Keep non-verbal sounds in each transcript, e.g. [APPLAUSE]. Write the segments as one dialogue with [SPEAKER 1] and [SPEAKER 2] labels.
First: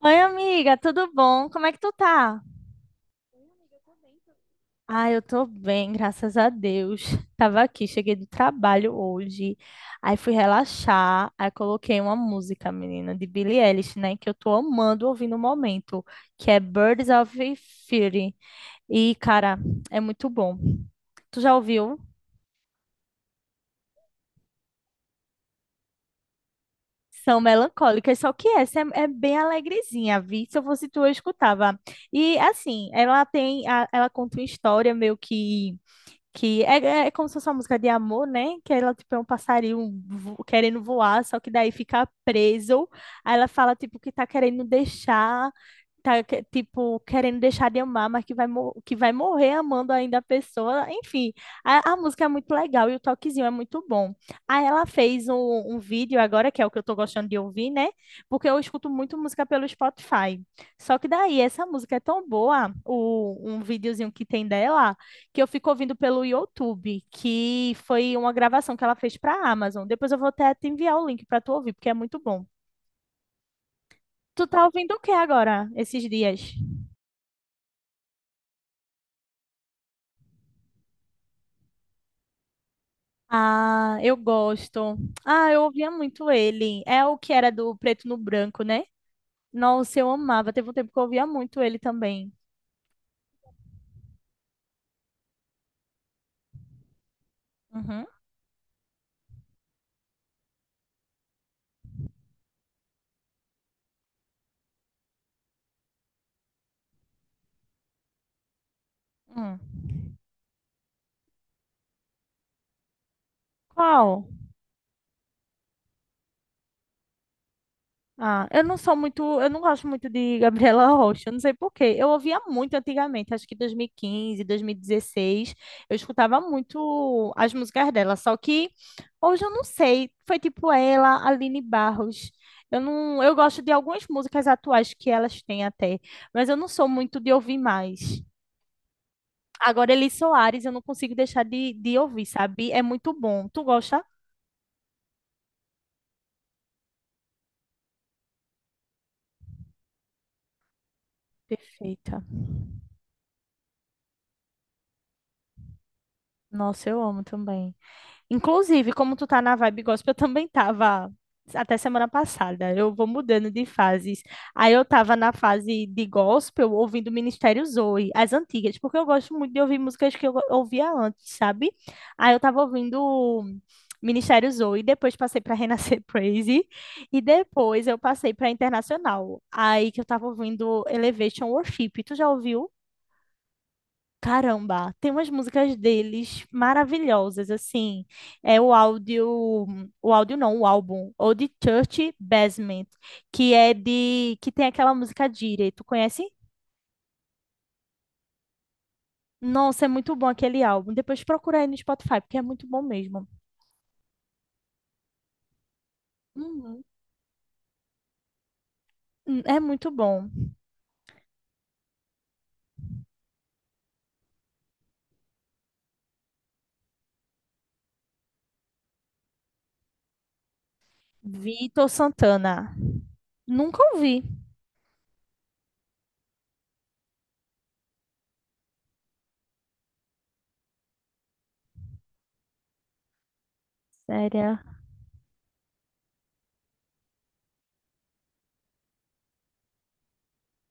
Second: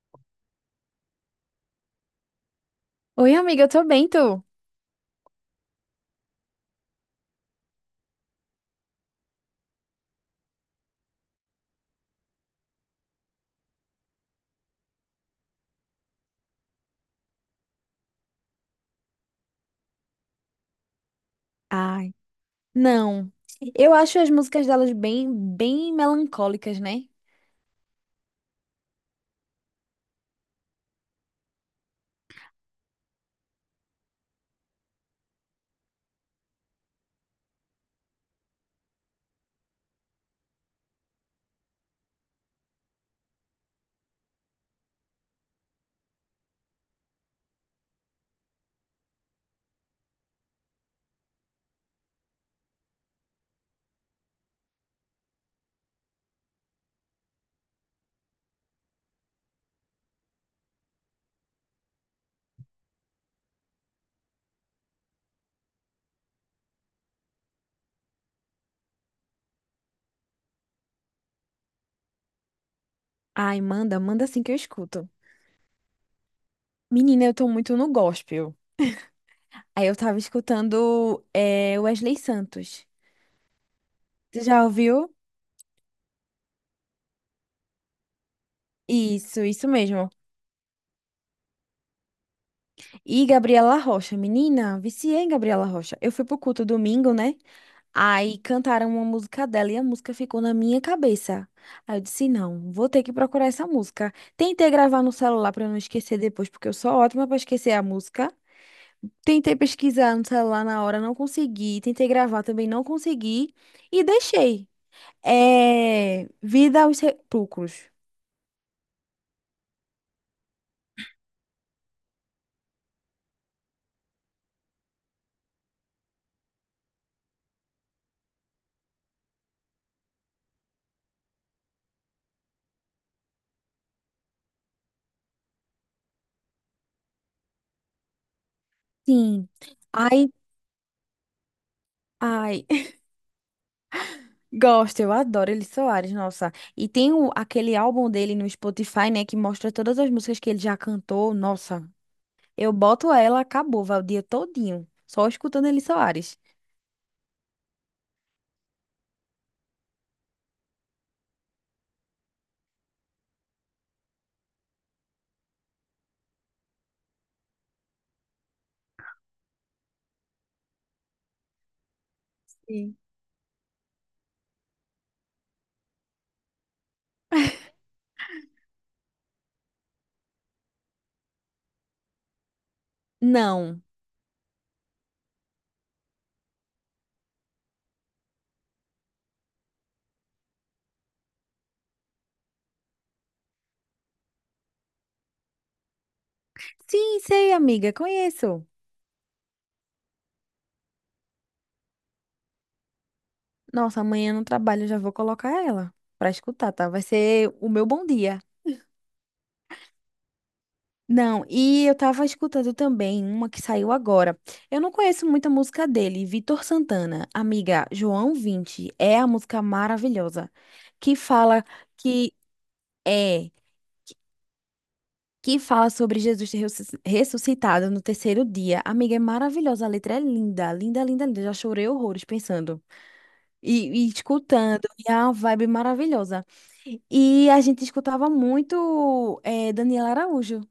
[SPEAKER 1] Oi, amiga, tudo bom? Como é que tu tá?
[SPEAKER 2] Oi, amiga, eu tô bem, tu?
[SPEAKER 1] Ah, eu tô bem, graças a Deus. Tava aqui, cheguei do trabalho hoje, aí fui relaxar, aí coloquei uma música, menina, de Billie Eilish, né, que eu tô amando ouvir no momento, que é Birds of Feather. E, cara, é muito bom. Tu já ouviu?
[SPEAKER 2] Ai, não. Eu acho as músicas delas bem, bem melancólicas, né?
[SPEAKER 1] São melancólicas, só que essa é bem alegrezinha, vi? Se eu fosse tu, eu escutava. E, assim, ela tem, ela conta uma história meio que. Que é como se fosse uma música de amor, né? Que ela, tipo, é um passarinho querendo voar, só que daí fica preso. Aí ela fala, tipo, que tá querendo deixar tá, tipo, querendo deixar de amar, mas que vai, que vai morrer amando ainda a pessoa. Enfim, a música é muito legal e o toquezinho é muito bom. Aí ela fez um vídeo agora, que é o que eu tô gostando de ouvir, né? Porque eu escuto muito música pelo Spotify. Só que daí, essa música é tão boa, um videozinho que tem dela, que eu fico ouvindo pelo YouTube, que foi uma gravação que ela fez pra Amazon. Depois eu vou até te enviar o link para tu ouvir, porque é muito bom.
[SPEAKER 2] Ai, manda, manda assim
[SPEAKER 1] Tu
[SPEAKER 2] que eu
[SPEAKER 1] tá ouvindo o
[SPEAKER 2] escuto.
[SPEAKER 1] que agora, esses dias?
[SPEAKER 2] Menina, eu tô muito no gospel. Aí eu tava escutando Wesley Santos.
[SPEAKER 1] Ah, eu
[SPEAKER 2] Tu já
[SPEAKER 1] gosto.
[SPEAKER 2] ouviu?
[SPEAKER 1] Ah, eu ouvia muito ele. É o que era do Preto no Branco, né?
[SPEAKER 2] Isso
[SPEAKER 1] Nossa, eu
[SPEAKER 2] mesmo.
[SPEAKER 1] amava. Teve um tempo que eu ouvia muito ele também.
[SPEAKER 2] E Gabriela Rocha. Menina, viciei em Gabriela Rocha. Eu fui pro culto domingo, né?
[SPEAKER 1] Uhum.
[SPEAKER 2] Aí cantaram uma música dela e a música ficou na minha cabeça. Aí eu disse, não, vou ter que procurar essa música. Tentei gravar no celular para não esquecer depois, porque eu sou ótima para esquecer a música. Tentei
[SPEAKER 1] Hum.
[SPEAKER 2] pesquisar no celular na hora, não consegui. Tentei gravar também, não consegui. E
[SPEAKER 1] Qual?
[SPEAKER 2] deixei. É... Vida aos Sepulcros.
[SPEAKER 1] Ah, eu não sou muito, eu não gosto muito de Gabriela [LAUGHS] Rocha, eu não sei por quê. Eu ouvia muito antigamente, acho que 2015, 2016, eu escutava muito as músicas dela, só que hoje eu não sei, foi tipo ela, Aline Barros. Eu não, eu gosto de algumas músicas atuais que elas têm até, mas eu não sou muito de ouvir mais.
[SPEAKER 2] Sim.
[SPEAKER 1] Agora, Elis
[SPEAKER 2] Ai,
[SPEAKER 1] Soares, eu não consigo deixar de ouvir,
[SPEAKER 2] ai.
[SPEAKER 1] sabe? É
[SPEAKER 2] [LAUGHS]
[SPEAKER 1] muito bom. Tu gosta?
[SPEAKER 2] Gosto, eu adoro Elis Soares, nossa. E tem aquele álbum dele no Spotify, né, que mostra todas as músicas que ele já cantou. Nossa.
[SPEAKER 1] Perfeita.
[SPEAKER 2] Eu boto ela, acabou, vai o dia todinho, só escutando Eli Soares.
[SPEAKER 1] Nossa, eu amo também. Inclusive, como tu tá na vibe gospel, eu também tava até semana passada. Eu vou mudando de fases. Aí eu tava na fase de gospel, ouvindo Ministério Zoe, as antigas, porque eu gosto muito de ouvir músicas que eu ouvia antes, sabe? Aí eu tava
[SPEAKER 2] Sim.
[SPEAKER 1] ouvindo Ministério Zoe, depois passei pra Renascer [LAUGHS] Praise e depois eu passei pra Internacional. Aí que eu tava ouvindo Elevation Worship. Tu já ouviu?
[SPEAKER 2] Não.
[SPEAKER 1] Caramba, tem umas músicas deles maravilhosas, assim. É o áudio não, o álbum, ou de Church Basement, que é de, que tem aquela música Jire, tu conhece?
[SPEAKER 2] Sim, sei, amiga, conheço.
[SPEAKER 1] Nossa, é muito bom aquele álbum. Depois procura aí no Spotify, porque é muito bom mesmo.
[SPEAKER 2] Nossa, amanhã no trabalho eu já vou colocar ela pra escutar,
[SPEAKER 1] Uhum.
[SPEAKER 2] tá? Vai ser o meu bom dia.
[SPEAKER 1] É muito bom.
[SPEAKER 2] Não, e eu tava escutando também uma que saiu agora. Eu não conheço muita música dele, Vitor Santana. Amiga, João Vinte é a música maravilhosa que fala
[SPEAKER 1] Vitor
[SPEAKER 2] que
[SPEAKER 1] Santana.
[SPEAKER 2] é
[SPEAKER 1] Nunca ouvi.
[SPEAKER 2] que fala sobre Jesus ter ressuscitado no terceiro dia. Amiga, é maravilhosa, a letra é linda, linda, linda, linda. Já chorei horrores pensando e
[SPEAKER 1] Sério.
[SPEAKER 2] escutando, e é uma vibe maravilhosa. E a gente escutava muito Daniela Araújo,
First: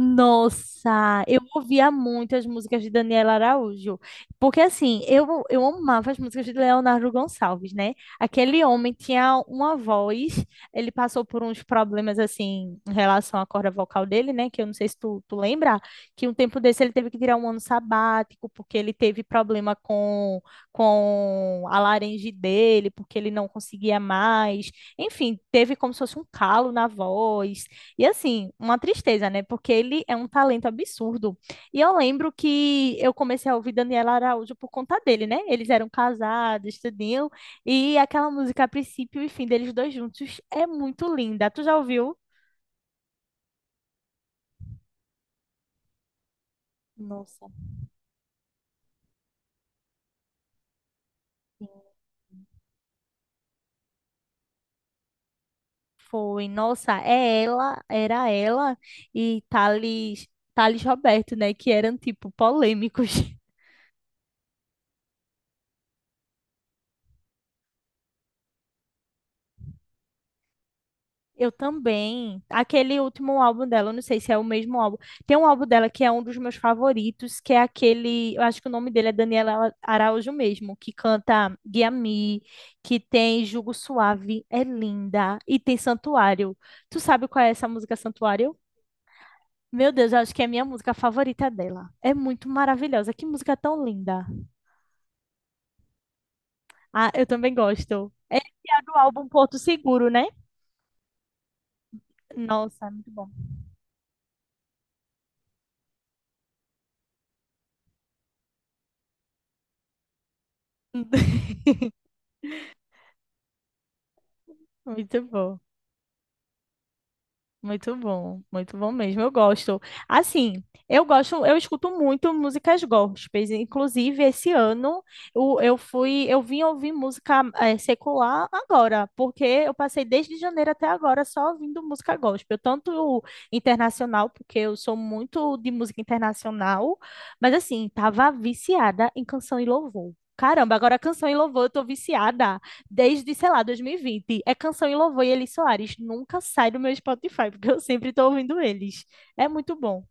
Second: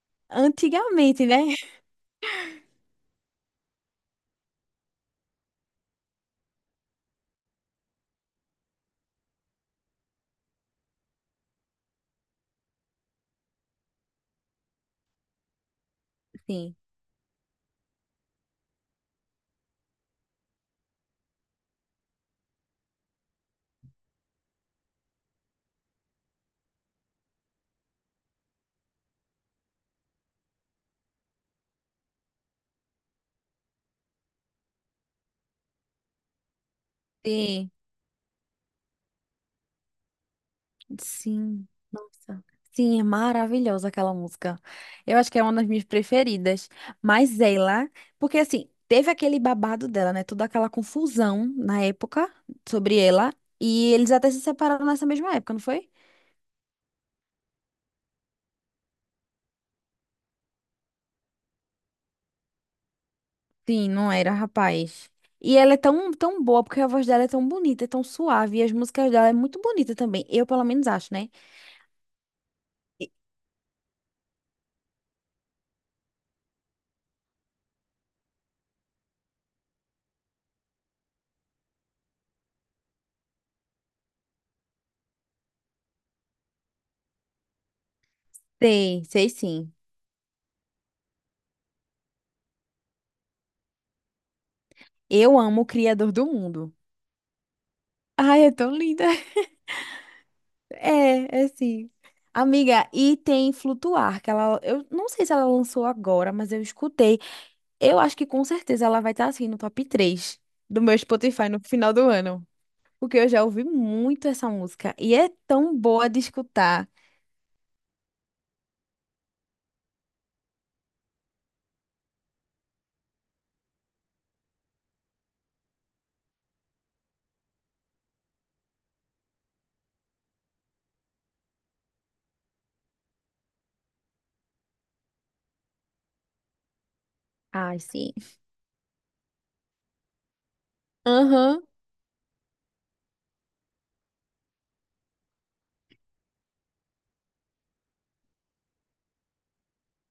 [SPEAKER 1] Nossa,
[SPEAKER 2] antigamente,
[SPEAKER 1] eu
[SPEAKER 2] né?
[SPEAKER 1] ouvia muito as músicas de Daniela Araújo, porque assim, eu amava as músicas de Leonardo Gonçalves, né? Aquele homem tinha uma voz, ele passou por uns problemas assim em relação à corda vocal dele, né? Que eu não sei se tu lembra, que um tempo
[SPEAKER 2] Sim,
[SPEAKER 1] desse ele teve que tirar um ano sabático, porque ele teve problema com a laringe dele, porque ele não conseguia mais, enfim, teve como se fosse um calo na voz, e assim, uma tristeza, né? Porque ele é um talento absurdo. E eu lembro que eu comecei a ouvir Daniela Araújo por conta dele, né? Eles eram casados, tudinho.
[SPEAKER 2] sim.
[SPEAKER 1] E aquela música, a princípio e fim deles dois juntos, é muito linda. Tu
[SPEAKER 2] Sim,
[SPEAKER 1] já ouviu?
[SPEAKER 2] nossa. Sim, é maravilhosa aquela música. Eu acho que é uma das minhas preferidas. Mas
[SPEAKER 1] Nossa,
[SPEAKER 2] ela, porque assim, teve aquele babado dela, né? Toda aquela confusão
[SPEAKER 1] sim.
[SPEAKER 2] na época sobre ela. E eles até se separaram nessa mesma época, não foi?
[SPEAKER 1] Foi, nossa, é ela, era ela e Thales, Thales Roberto, né? Que eram, tipo, polêmicos. [LAUGHS]
[SPEAKER 2] Sim, não era, rapaz. E ela é tão, tão boa, porque a voz dela é tão bonita, é tão suave, e as músicas dela é muito bonita também. Eu, pelo menos, acho, né?
[SPEAKER 1] Eu também. Aquele último álbum dela, eu não sei se é o mesmo álbum. Tem um álbum dela que é um dos meus favoritos, que é aquele, eu acho que o nome dele é Daniela Araújo mesmo, que canta Guia Me, que tem Jugo Suave, é linda, e tem Santuário. Tu sabe qual é essa música Santuário?
[SPEAKER 2] Sei, sei sim.
[SPEAKER 1] Meu Deus, eu acho que é a minha música favorita dela. É muito maravilhosa. Que música tão linda.
[SPEAKER 2] Eu amo o Criador do Mundo.
[SPEAKER 1] Ah, eu também gosto. É
[SPEAKER 2] Ai, é tão
[SPEAKER 1] a do
[SPEAKER 2] linda.
[SPEAKER 1] álbum Porto Seguro, né?
[SPEAKER 2] É, é assim.
[SPEAKER 1] Nossa,
[SPEAKER 2] Amiga,
[SPEAKER 1] é muito
[SPEAKER 2] e
[SPEAKER 1] bom.
[SPEAKER 2] tem Flutuar, que ela, eu não sei se ela lançou agora, mas eu escutei. Eu acho que com certeza ela vai estar assim no top 3 do meu
[SPEAKER 1] [LAUGHS]
[SPEAKER 2] Spotify no final do ano, porque eu já ouvi muito essa música e
[SPEAKER 1] Muito
[SPEAKER 2] é
[SPEAKER 1] bom.
[SPEAKER 2] tão boa de escutar.
[SPEAKER 1] Muito bom, muito bom mesmo. Eu gosto. Assim, eu gosto, eu escuto muito músicas gospels. Inclusive, esse ano eu fui, eu vim ouvir música secular agora, porque eu passei desde janeiro até agora só ouvindo música gospel, tanto internacional, porque eu sou muito de música internacional, mas
[SPEAKER 2] Ai,
[SPEAKER 1] assim,
[SPEAKER 2] sim.
[SPEAKER 1] tava viciada em canção e louvor. Caramba, agora canção e
[SPEAKER 2] Aham.
[SPEAKER 1] louvor eu tô viciada desde, sei lá, 2020, É Canção e Louvor e Elis Soares. Nunca sai do meu Spotify, [LAUGHS] porque eu sempre tô ouvindo eles. É muito bom.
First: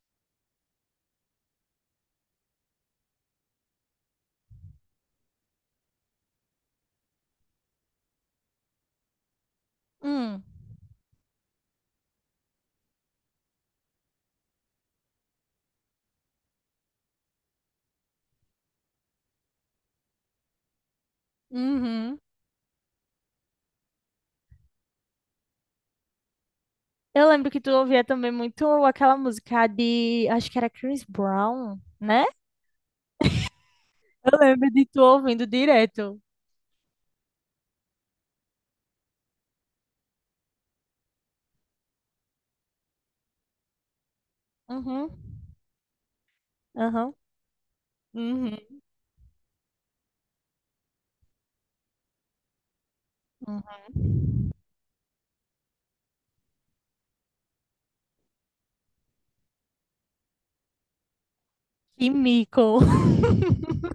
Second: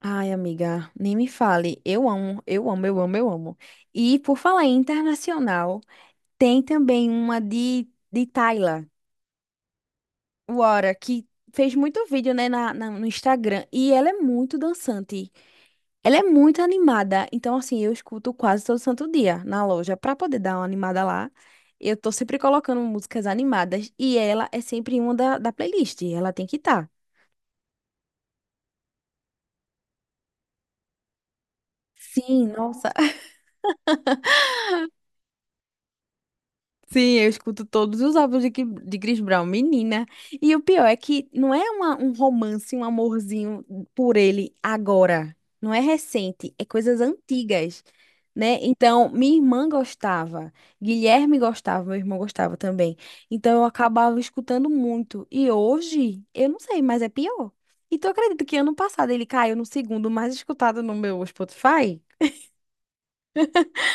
[SPEAKER 2] Ai, amiga, nem me fale. Eu amo, eu amo, eu amo, eu amo. E por falar em internacional, tem também uma de Tyla.
[SPEAKER 1] Hum,
[SPEAKER 2] Wara, que fez muito vídeo, né, no Instagram. E ela é muito dançante. Ela é muito animada. Então, assim, eu escuto quase todo santo dia na loja pra poder dar uma animada lá. Eu tô
[SPEAKER 1] uhum.
[SPEAKER 2] sempre colocando músicas animadas. E ela é sempre uma da playlist. Ela tem que estar.
[SPEAKER 1] Eu lembro que tu ouvia também muito aquela música de, acho que era Chris Brown, né?
[SPEAKER 2] Sim, nossa.
[SPEAKER 1] Eu lembro de tu ouvindo direto.
[SPEAKER 2] Sim, eu escuto todos os álbuns de Chris Brown, menina. E o pior é que não é um romance, um amorzinho por ele
[SPEAKER 1] Uhum,
[SPEAKER 2] agora. Não é recente, é coisas
[SPEAKER 1] uhum,
[SPEAKER 2] antigas, né?
[SPEAKER 1] uhum,
[SPEAKER 2] Então, minha irmã gostava, Guilherme gostava, meu irmão gostava também. Então,
[SPEAKER 1] uhum.
[SPEAKER 2] eu acabava escutando muito. E hoje, eu não sei, mas é pior. E tu acredita que ano passado ele caiu no segundo mais escutado no meu Spotify?
[SPEAKER 1] Que mico. [LAUGHS]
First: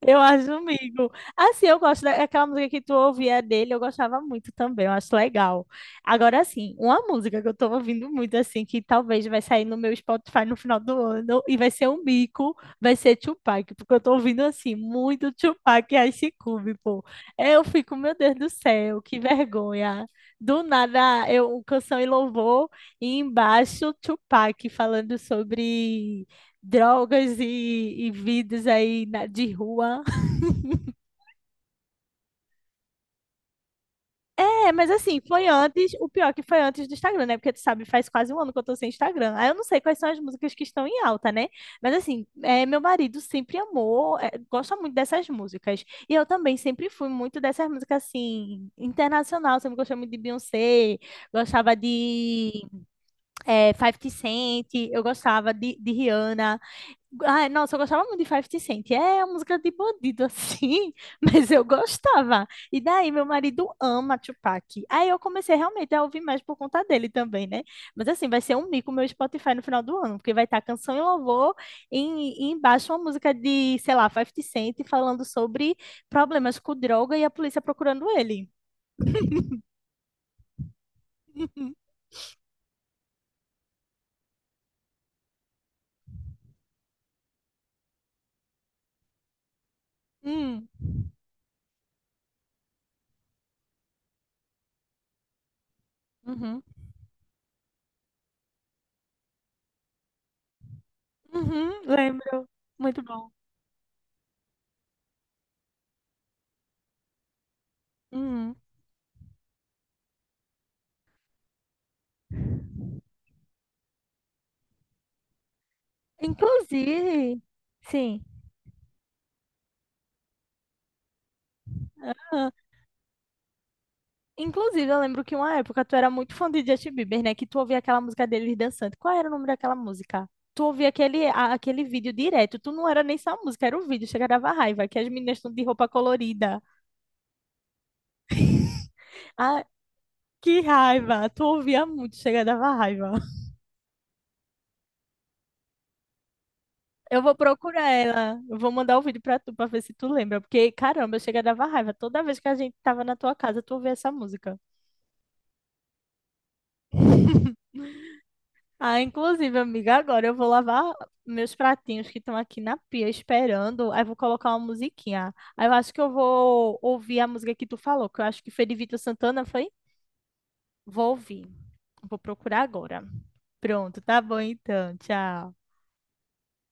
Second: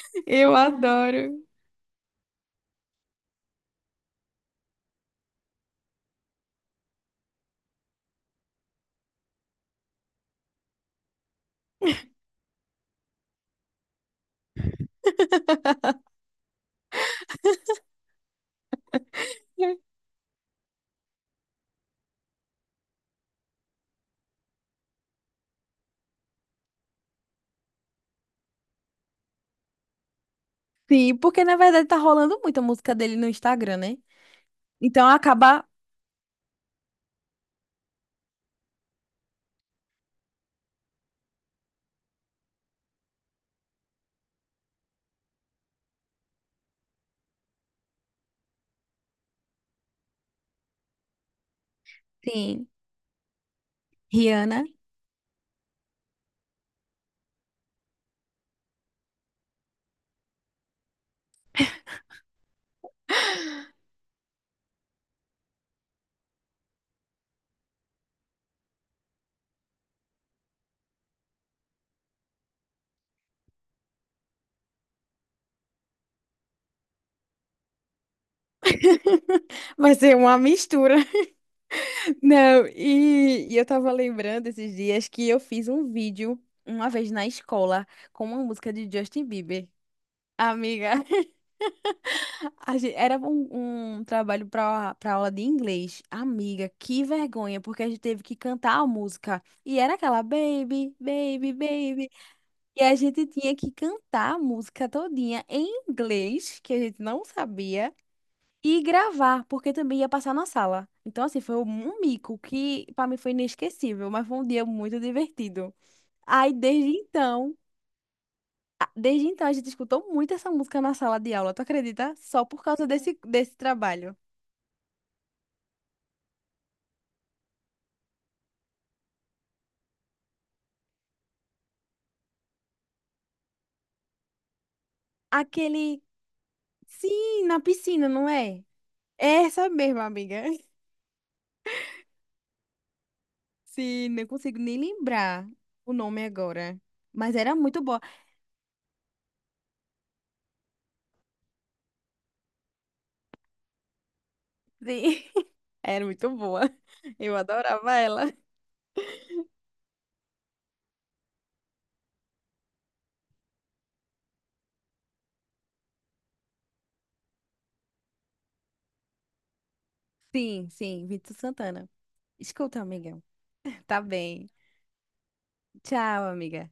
[SPEAKER 1] Eu acho
[SPEAKER 2] Eu
[SPEAKER 1] amigo.
[SPEAKER 2] adoro.
[SPEAKER 1] Assim, eu gosto daquela música que tu ouvia dele, eu gostava muito também, eu acho legal. Agora, assim, uma música que eu tô ouvindo muito, assim, que talvez vai sair no meu Spotify no final do ano e vai ser um bico, vai ser Tupac, porque eu tô ouvindo, assim, muito Tupac e Ice Cube, pô. Eu fico, meu Deus do céu, que vergonha. Do nada, eu, canção e louvor, e embaixo Tupac falando sobre drogas e vidas aí de rua.
[SPEAKER 2] Sim, porque na verdade tá rolando muita música dele no Instagram, né?
[SPEAKER 1] É, mas
[SPEAKER 2] Então
[SPEAKER 1] assim, foi
[SPEAKER 2] acaba.
[SPEAKER 1] antes, o pior que foi antes do Instagram, né? Porque tu sabe, faz quase um ano que eu tô sem Instagram. Aí eu não sei quais são as músicas que estão em alta, né? Mas assim, é, meu marido sempre amou, é, gosta muito dessas músicas. E eu também sempre fui muito dessas músicas, assim, internacional. Sempre gostei muito de Beyoncé, gostava de
[SPEAKER 2] Sim.
[SPEAKER 1] é, 50
[SPEAKER 2] Rihanna.
[SPEAKER 1] Cent, eu gostava de Rihanna. Ai, nossa, eu gostava muito de 50 Cent. É uma música de bandido, assim, [LAUGHS] mas eu gostava. E daí, meu marido ama Tupac. Aí eu comecei realmente a ouvir mais por conta dele também, né? Mas assim, vai ser um mico meu Spotify no final do ano, porque vai estar canção e louvor e embaixo uma música de, sei lá, 50 Cent falando sobre problemas com droga e a polícia procurando ele.
[SPEAKER 2] [LAUGHS] Vai ser uma mistura.
[SPEAKER 1] [LAUGHS]
[SPEAKER 2] [LAUGHS] Não, e eu tava lembrando esses dias que eu fiz um vídeo uma vez na escola com uma música de Justin Bieber.
[SPEAKER 1] Hum,
[SPEAKER 2] Amiga, [LAUGHS] era um trabalho para aula de inglês.
[SPEAKER 1] uhum,
[SPEAKER 2] Amiga, que vergonha, porque a gente teve que cantar a música. E era aquela baby, baby,
[SPEAKER 1] uhum,
[SPEAKER 2] baby.
[SPEAKER 1] lembro.
[SPEAKER 2] E a
[SPEAKER 1] Muito
[SPEAKER 2] gente
[SPEAKER 1] bom.
[SPEAKER 2] tinha que cantar a música todinha em inglês, que a gente não sabia,
[SPEAKER 1] Uhum.
[SPEAKER 2] e gravar, porque também ia passar na sala. Então, assim, foi um mico que para mim foi inesquecível, mas foi um dia muito divertido. Aí, desde
[SPEAKER 1] Inclusive,
[SPEAKER 2] então,
[SPEAKER 1] sim.
[SPEAKER 2] desde então a gente escutou muito essa música na sala de aula, tu acredita? Só por causa desse trabalho.
[SPEAKER 1] Inclusive, eu lembro que uma época tu era muito fã de Justin Bieber, né? Que tu ouvia aquela música dele dançando. Qual era o nome daquela música? Tu ouvia aquele, aquele vídeo direto. Tu não era nem só a música, era o vídeo. Chega dava raiva, que as meninas estão de roupa
[SPEAKER 2] Aquele,
[SPEAKER 1] colorida.
[SPEAKER 2] sim, na piscina, não é? É
[SPEAKER 1] Ah,
[SPEAKER 2] essa mesma, amiga.
[SPEAKER 1] que
[SPEAKER 2] [LAUGHS]
[SPEAKER 1] raiva! Tu ouvia muito, chega dava raiva.
[SPEAKER 2] Sim, não consigo nem lembrar o nome agora,
[SPEAKER 1] Eu vou
[SPEAKER 2] mas era muito
[SPEAKER 1] procurar
[SPEAKER 2] boa.
[SPEAKER 1] ela. Eu vou mandar o vídeo pra tu pra ver se tu lembra. Porque, caramba, chega dava raiva. Toda vez que a gente tava na tua casa, tu ouvia essa música.
[SPEAKER 2] [LAUGHS] Era muito boa. [LAUGHS] Eu
[SPEAKER 1] [LAUGHS]
[SPEAKER 2] adorava ela.
[SPEAKER 1] Ah, inclusive, amiga, agora eu vou lavar meus pratinhos que estão aqui na pia esperando. Aí vou colocar uma musiquinha. Aí eu acho que eu vou ouvir a música que tu falou, que eu acho que foi de Vitor Santana, foi?
[SPEAKER 2] Sim, sim,
[SPEAKER 1] Vou
[SPEAKER 2] Vitor
[SPEAKER 1] ouvir.
[SPEAKER 2] Santana.
[SPEAKER 1] Vou procurar
[SPEAKER 2] Escuta,
[SPEAKER 1] agora.
[SPEAKER 2] amiga.
[SPEAKER 1] Pronto,
[SPEAKER 2] Tá
[SPEAKER 1] tá bom
[SPEAKER 2] bem.
[SPEAKER 1] então. Tchau.
[SPEAKER 2] Tchau, amiga.